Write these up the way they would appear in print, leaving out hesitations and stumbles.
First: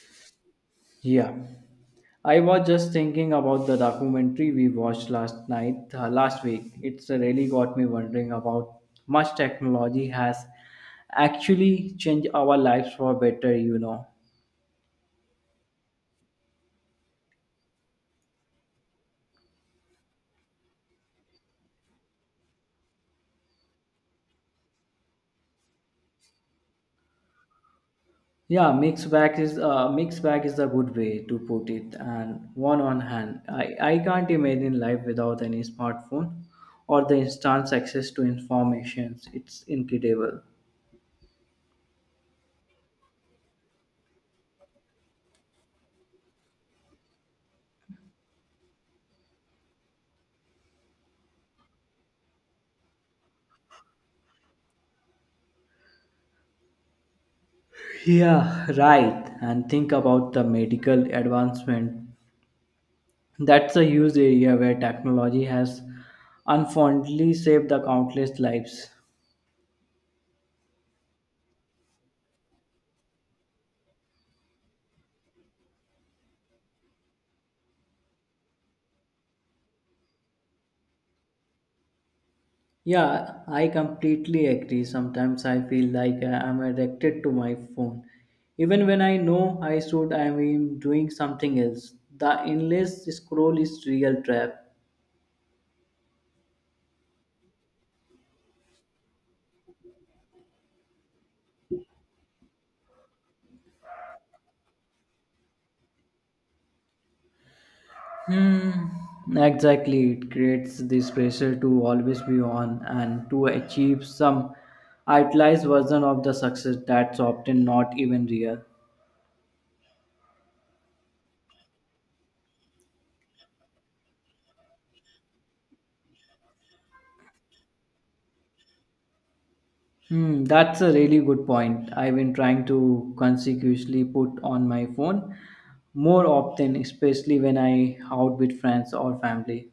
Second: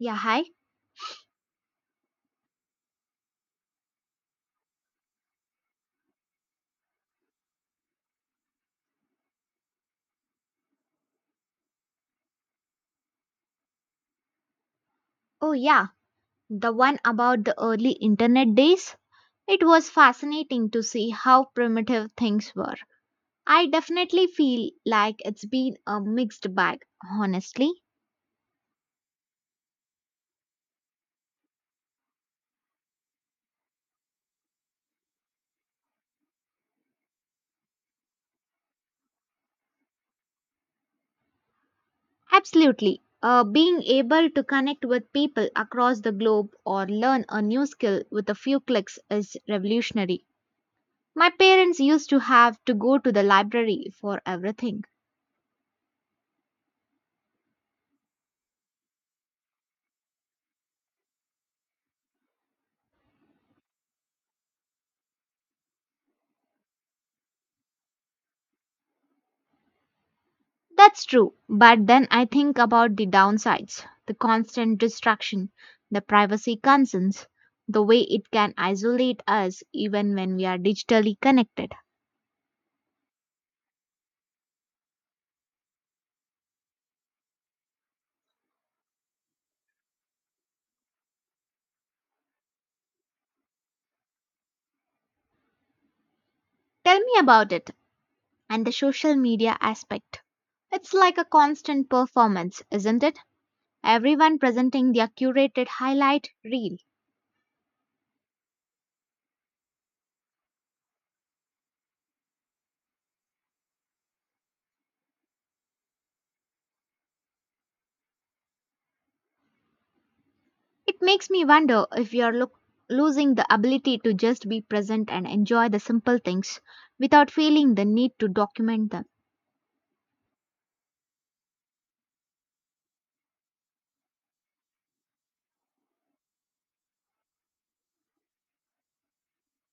Yeah, hi. Yeah, I was just thinking about the documentary we watched last night, last week. It's really got me wondering about much technology has actually changed our lives for better. You know, Oh, yeah, the one about the early internet days. It was fascinating to see how primitive things were. I definitely feel like it's been a mixed bag, honestly. yeah, Mixed bag is a good way to put it. And one on hand, I can't imagine life without any smartphone or the instant access to information. It's incredible. Absolutely. Being able to connect with people across the globe or learn a new skill with a few clicks is revolutionary. My parents used to have to go to the library for everything. Yeah, right. And think about the medical advancement. That's a huge area where technology has unfondly saved the countless lives. That's true. But then I think about the downsides: the constant distraction, the privacy concerns, the way it can isolate us even when we are digitally connected. Yeah, I completely agree. Sometimes I feel like I am addicted to my phone. Even when I know I should, I am doing something else. The endless scroll is real trap. Tell me about it, and the social media aspect. It's like a constant performance, isn't it? Everyone presenting their curated highlight reel. Hmm. Exactly, it creates this pressure to always be on and to achieve some idealized version of the success that's often not even real. It makes me wonder if we are look losing the ability to just be present and enjoy the simple things without feeling the need to document them. That's a really good point. I've been trying to consecutively put on my phone more often, especially when I out with friends or family.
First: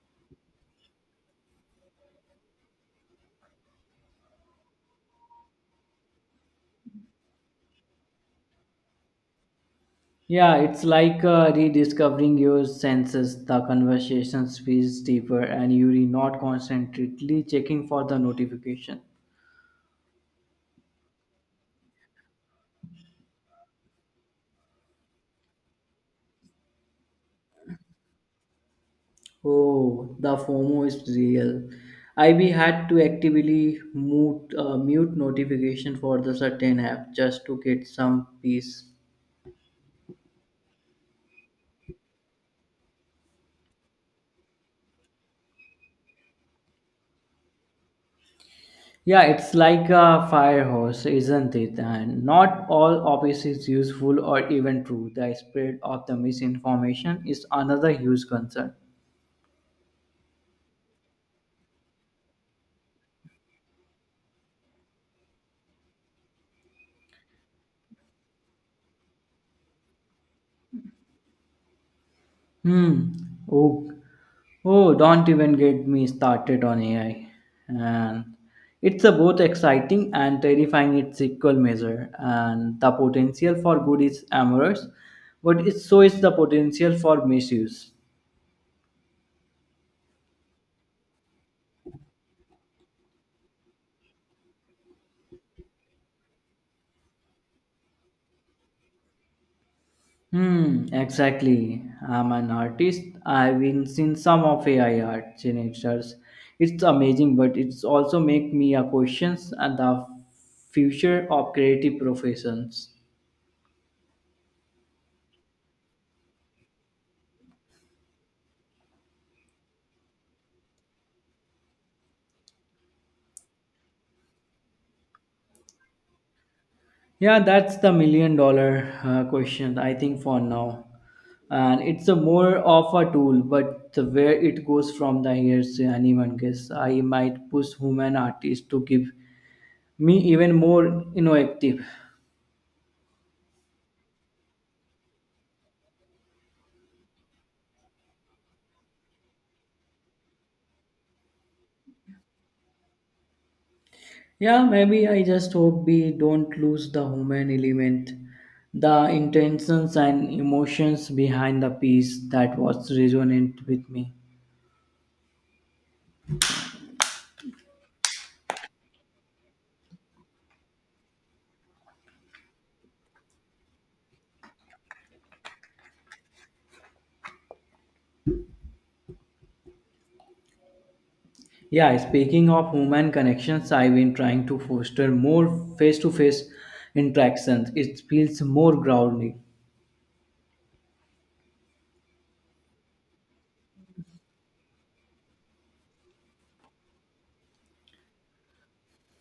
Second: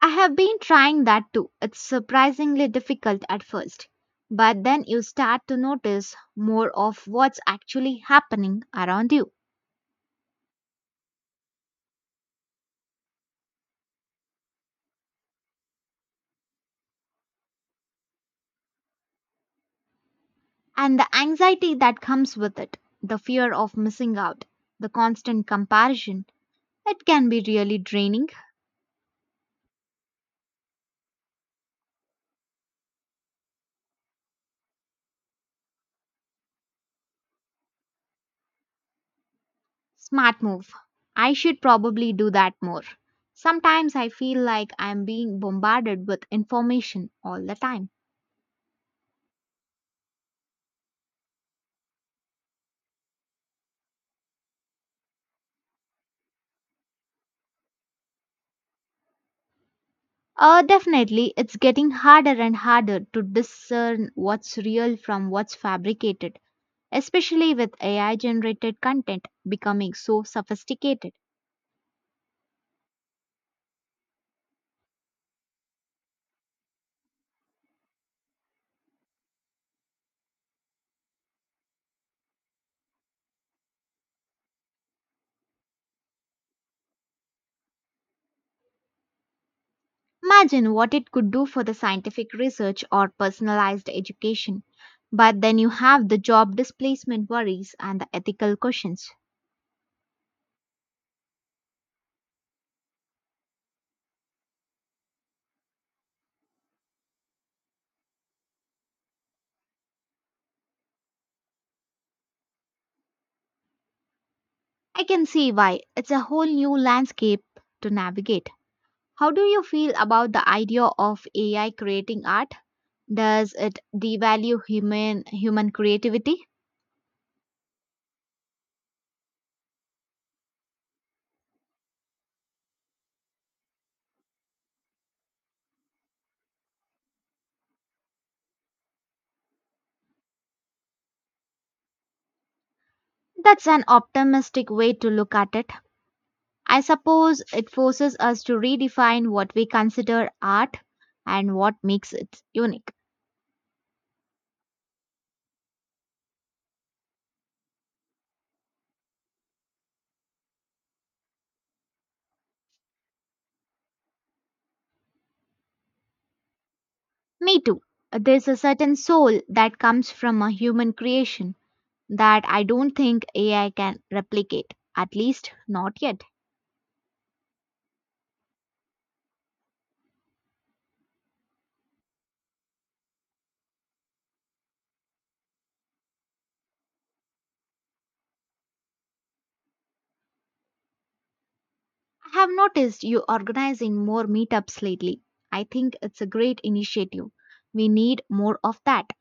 I have been trying that too. It's surprisingly difficult at first, but then you start to notice more of what's actually happening around you, Yeah, it's like rediscovering your senses. The conversations feels deeper, and you're not constantly checking for the notification. and the anxiety that comes with it, the fear of missing out, the constant comparison. It can be really draining. Oh, the FOMO is real. I we had to actively mute notification for the certain app just to get some peace. Smart move. I should probably do that more. Sometimes I feel like I'm being bombarded with information all the time. Yeah, it's like a fire hose, isn't it? And not all of is useful or even true. The spread of the misinformation is another huge concern. Definitely, it's getting harder and harder to discern what's real from what's fabricated, especially with AI generated content becoming so sophisticated. Hmm. Oh, oh, don't even get me started on AI. And it's a both exciting and terrifying its equal measure. And the potential for good is amorous, but it's, so is the potential for misuse. Imagine what it could do for the scientific research or personalized education. But then you have the job displacement worries and the ethical questions. Exactly. I'm an artist. I've been seen some of AI art generators. It's amazing, but it's also make me a questions and the future of creative professions. I can see why, it's a whole new landscape to navigate. How do you feel about the idea of AI creating art? Does it devalue human creativity? Yeah, that's the million dollar question I think for now. And it's a more of a tool, but the where it goes from the here is anyone guess. I might push human artists to give me even more innovative. That's an optimistic way to look at it. I suppose it forces us to redefine what we consider art and what makes it unique. Yeah, maybe I just hope we don't lose the human element, the intentions and emotions behind the piece that was resonant with me. Me too. There's a certain soul that comes from a human creation that I don't think AI can replicate, at least not yet. Yeah, speaking of human connections, I've been trying to foster more face to face interactions. It feels more grounding. I have noticed you organizing more meetups lately. I think it's a great initiative. We need more of that.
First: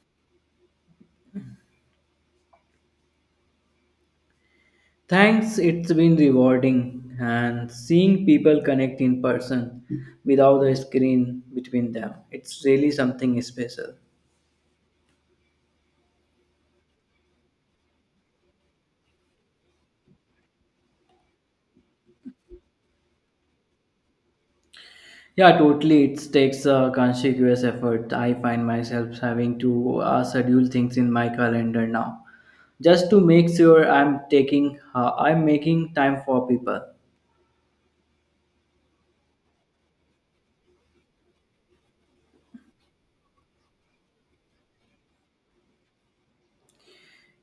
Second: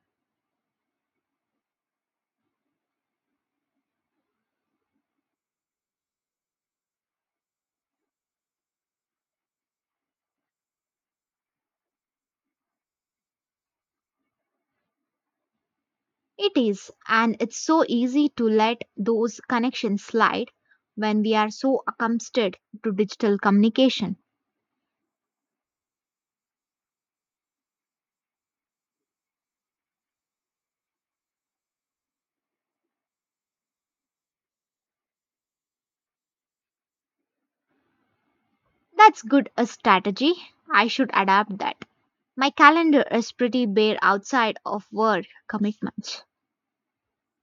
Thanks, it's been rewarding and seeing people connect in person without the screen between them. It's really something special. It is, and it's so easy to let those connections slide when we are so accustomed to digital communication. Yeah, totally. It takes a conscious effort. I find myself having to schedule things in my calendar now, just to make sure I'm I'm making time for people. That's good a strategy. I should adapt that. My calendar is pretty bare outside of work commitments.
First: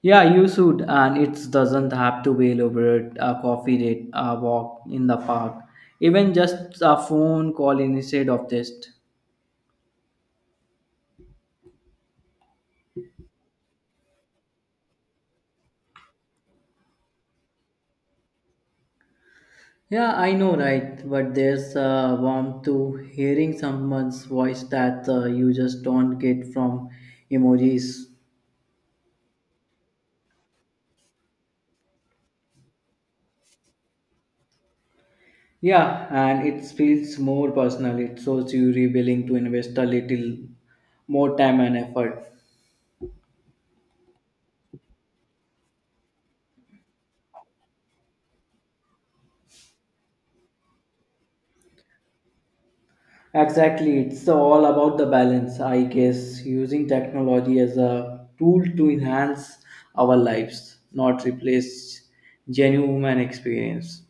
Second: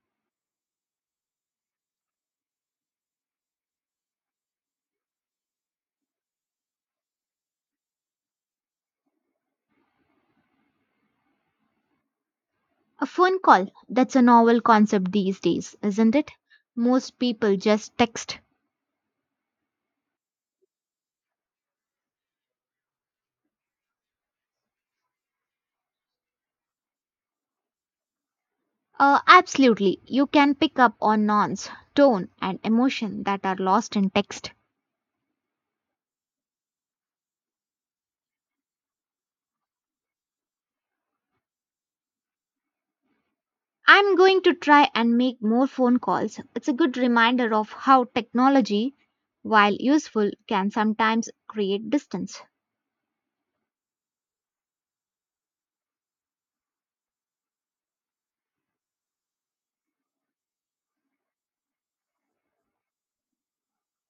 Yeah, you should, and it doesn't have to be elaborate. A coffee date, a walk in the park, even just a phone call instead of just. A phone call, that's a novel concept these days, isn't it? Most people just text. Yeah, I know, right? But there's a warmth to hearing someone's voice that you just don't get from emojis. Absolutely, you can pick up on nonce, tone, and emotion that are lost in text. Yeah, and it feels more personal. It shows you really willing to invest a little more time and effort. I'm going to try and make more phone calls. It's a good reminder of how technology, while useful, can sometimes create distance. Exactly, it's all about the balance, I guess, using technology as a tool to enhance our lives, not replace genuine human experience.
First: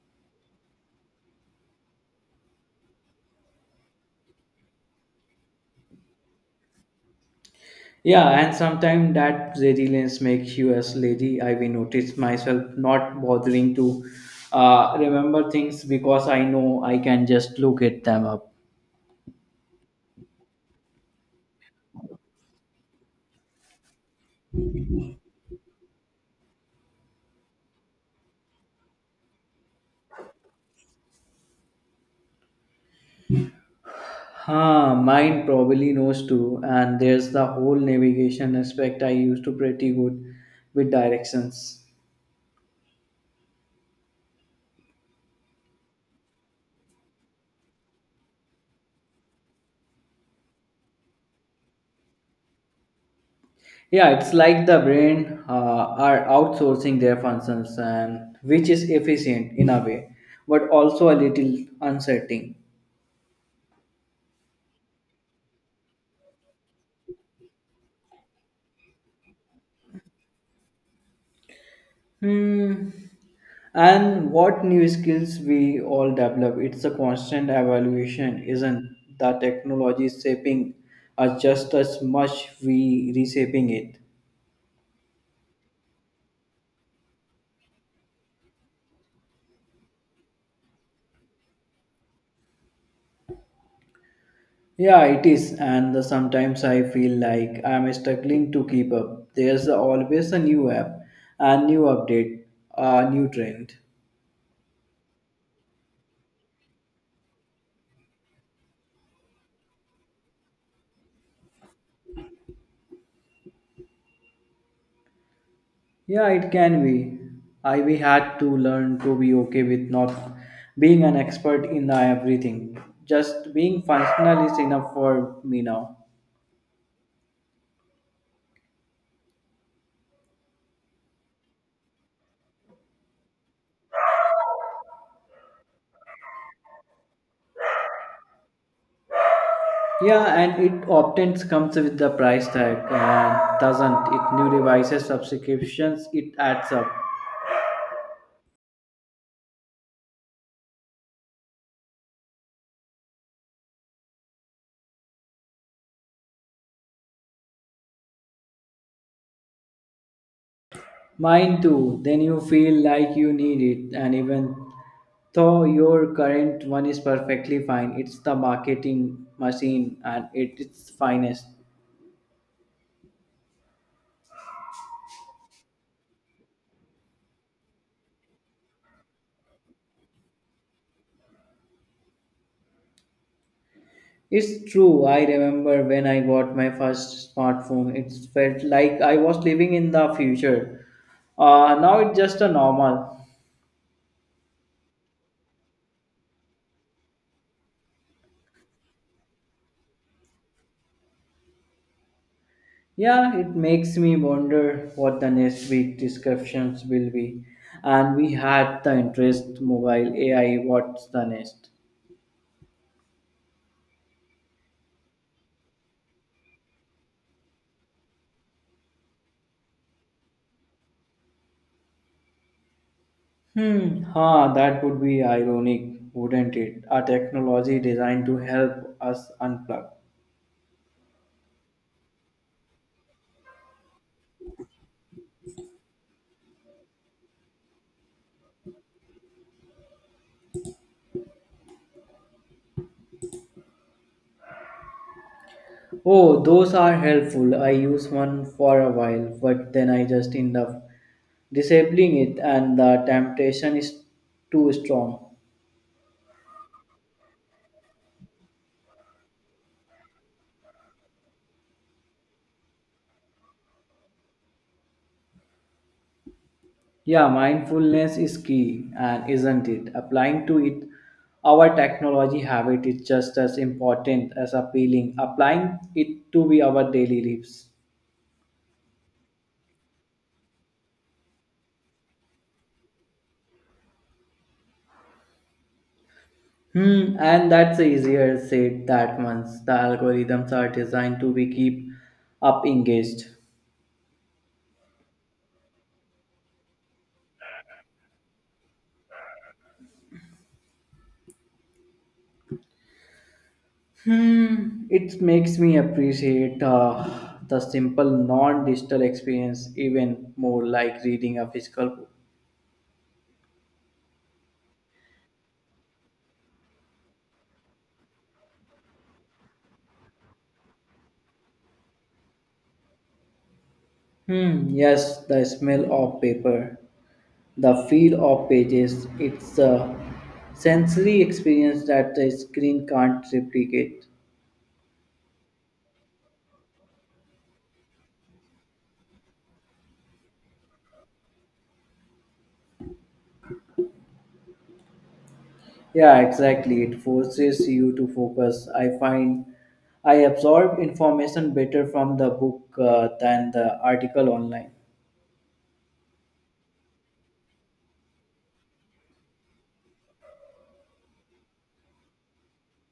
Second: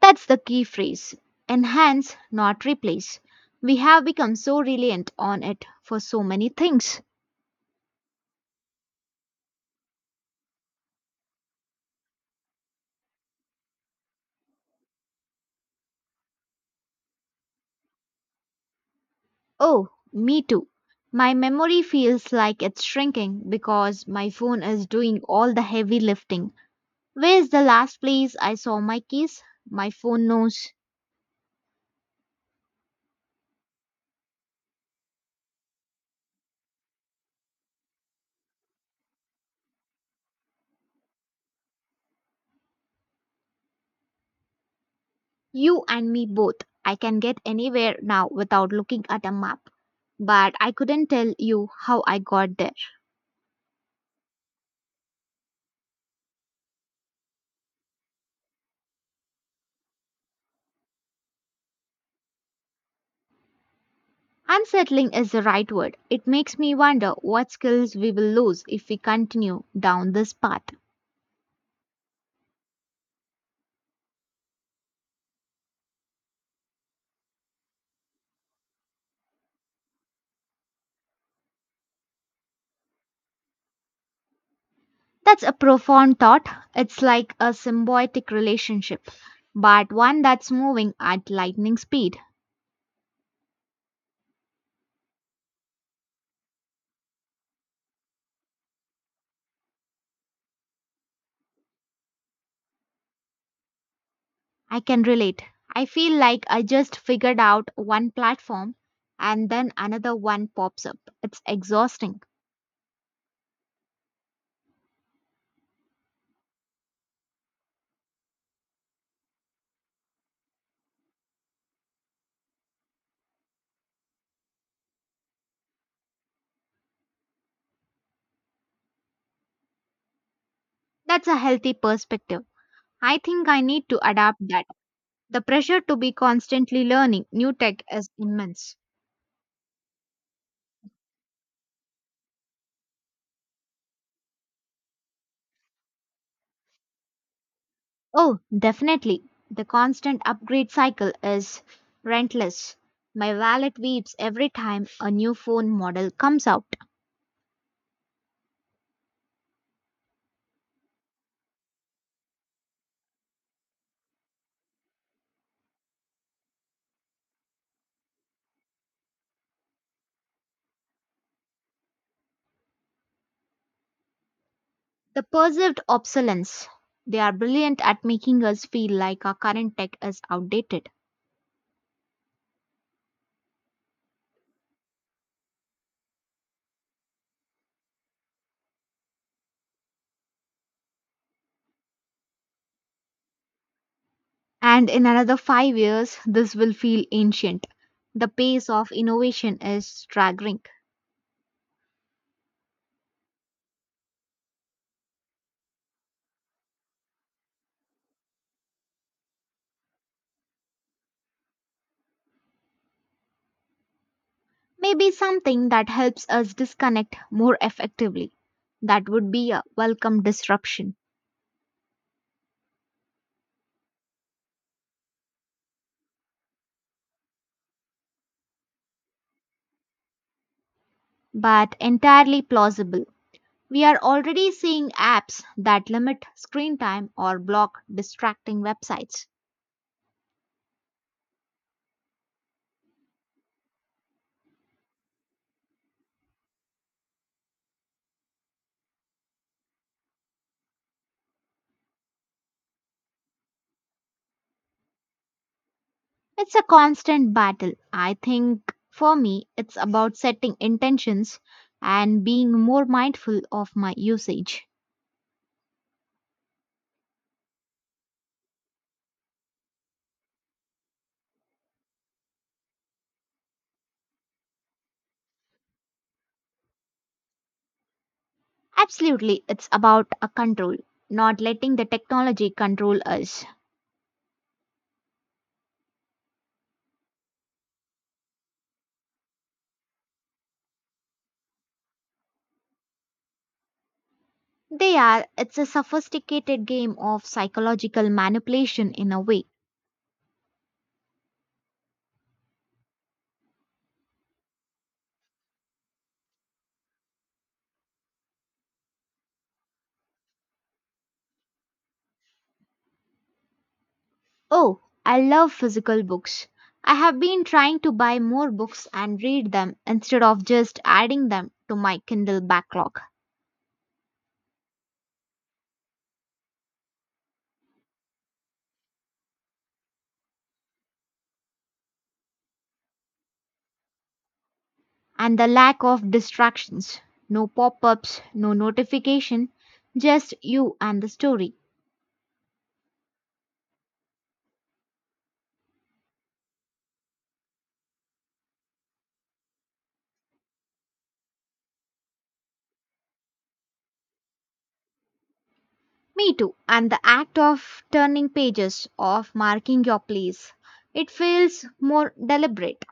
That's the key phrase: enhance, not replace. We have become so reliant on it for so many things. Yeah, and sometimes that resilience makes you as lazy. I will notice myself not bothering to remember things because I know I can just look at them up. Oh, me too. My memory feels like it's shrinking because my phone is doing all the heavy lifting. Where's the last place I saw my keys? My phone knows. Huh, mine probably knows too. And there's the whole navigation aspect. I used to pretty good with directions. You and me both. I can get anywhere now without looking at a map. But I couldn't tell you how I got there. Yeah, it's like the brain are outsourcing their functions, and which is efficient in a way, but also a little uncertain. Unsettling is the right word. It makes me wonder what skills we will lose if we continue down this path. Hmm. And what new skills we all develop? It's a constant evaluation, isn't the technology shaping us just as much we reshaping it? That's a profound thought. It's like a symbiotic relationship, but one that's moving at lightning speed. Yeah, it is, and the, sometimes I feel like I'm struggling to keep up. There's always a new app, a new update, a new trend. I can relate. I feel like I just figured out one platform and then another one pops up. It's exhausting. Yeah, it can be. I we had to learn to be okay with not being an expert in everything. Just being functional is enough for me now. That's a healthy perspective. I think I need to adapt that. The pressure to be constantly learning new tech is immense. Yeah, and it often comes with the price tag, and doesn't it? New devices, subscriptions, it adds up. Oh, definitely. The constant upgrade cycle is relentless. My wallet weeps every time a new phone model comes out. Mine too. Then you feel like you need it, and even though your current one is perfectly fine, it's the marketing machine and at its finest. The perceived obsolescence. They are brilliant at making us feel like our current tech is outdated. It's true. I remember when I got my first smartphone, it felt like I was living in the future. Now it's just a normal. And in another 5 years, this will feel ancient. The pace of innovation is staggering. Yeah, it makes me wonder what the next week descriptions will be. And we had the interest mobile AI. What's the next? Maybe something that helps us disconnect more effectively. That would be a welcome disruption, Huh, that would be ironic, wouldn't it? A technology designed to help us unplug. but entirely plausible. We are already seeing apps that limit screen time or block distracting websites. Oh, those are helpful. I used one for a while, but then I just end up disabling it, and the temptation is too strong. It's a constant battle. I think for me, it's about setting intentions and being more mindful of my usage. Yeah, mindfulness is key, and isn't it? Applying to it our technology habit is just as important as applying it to be our daily lives. Absolutely, it's about a control, not letting the technology control us. And that's easier said that once the algorithms are designed to be keep up engaged. They are. It's a sophisticated game of psychological manipulation in a way. Hmm, it makes me appreciate the simple non-digital experience even more, like reading a physical book. Oh, I love physical books. I have been trying to buy more books and read them instead of just adding them to my Kindle backlog. Hmm, yes, the smell of paper, the feel of pages. It's a sensory experience that the screen can't replicate. And the lack of distractions, no pop ups, no notification, just you and the story. Yeah, exactly. It forces you to focus. I find I absorb information better from the book than the article online. Me too. And the act of turning pages, of marking your place, it feels more deliberate.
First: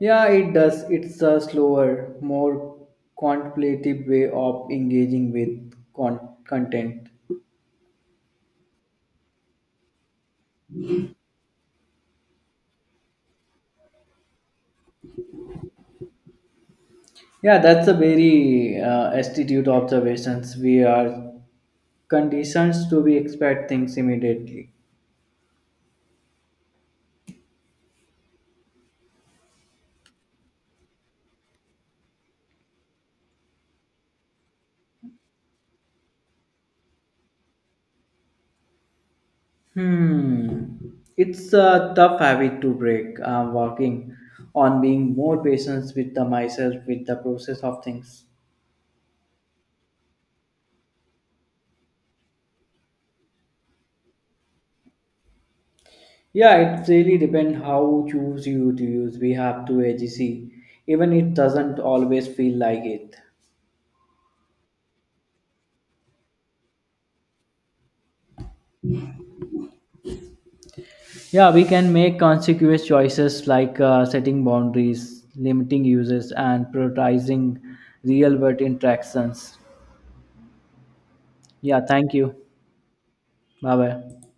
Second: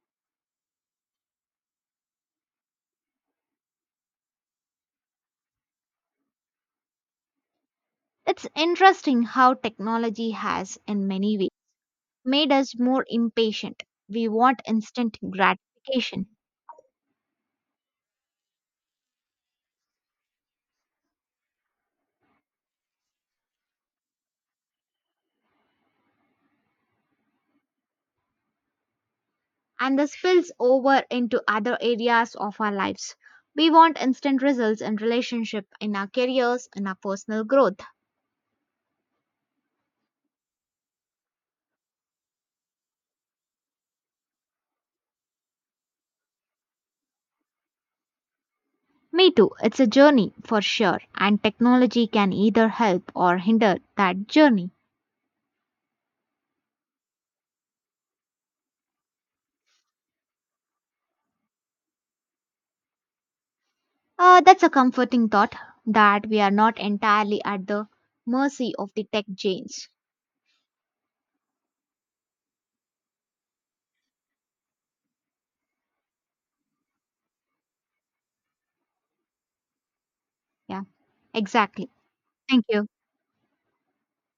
Yeah, it does. It's a slower, more contemplative way of engaging with content. It's interesting how technology has, in many ways, made us more impatient. We want instant gratification, Yeah, that's a very astute observations. We are conditioned to be expect things immediately. and this spills over into other areas of our lives. We want instant results in relationship, in our careers, in our personal growth. Hmm. It's a tough habit to break. I'm working on being more patient with the myself with the process of things. Me too, it's a journey for sure, and technology can either help or hinder that journey. Yeah, it really depends how choose you to use. We have to AGC, even it doesn't always feel like it. That's a comforting thought that we are not entirely at the mercy of the tech giants. Yeah, we can make consequential choices like setting boundaries, limiting uses, and prioritizing real world interactions. Yeah, Yeah, exactly. thank you. Thank you. Bye bye.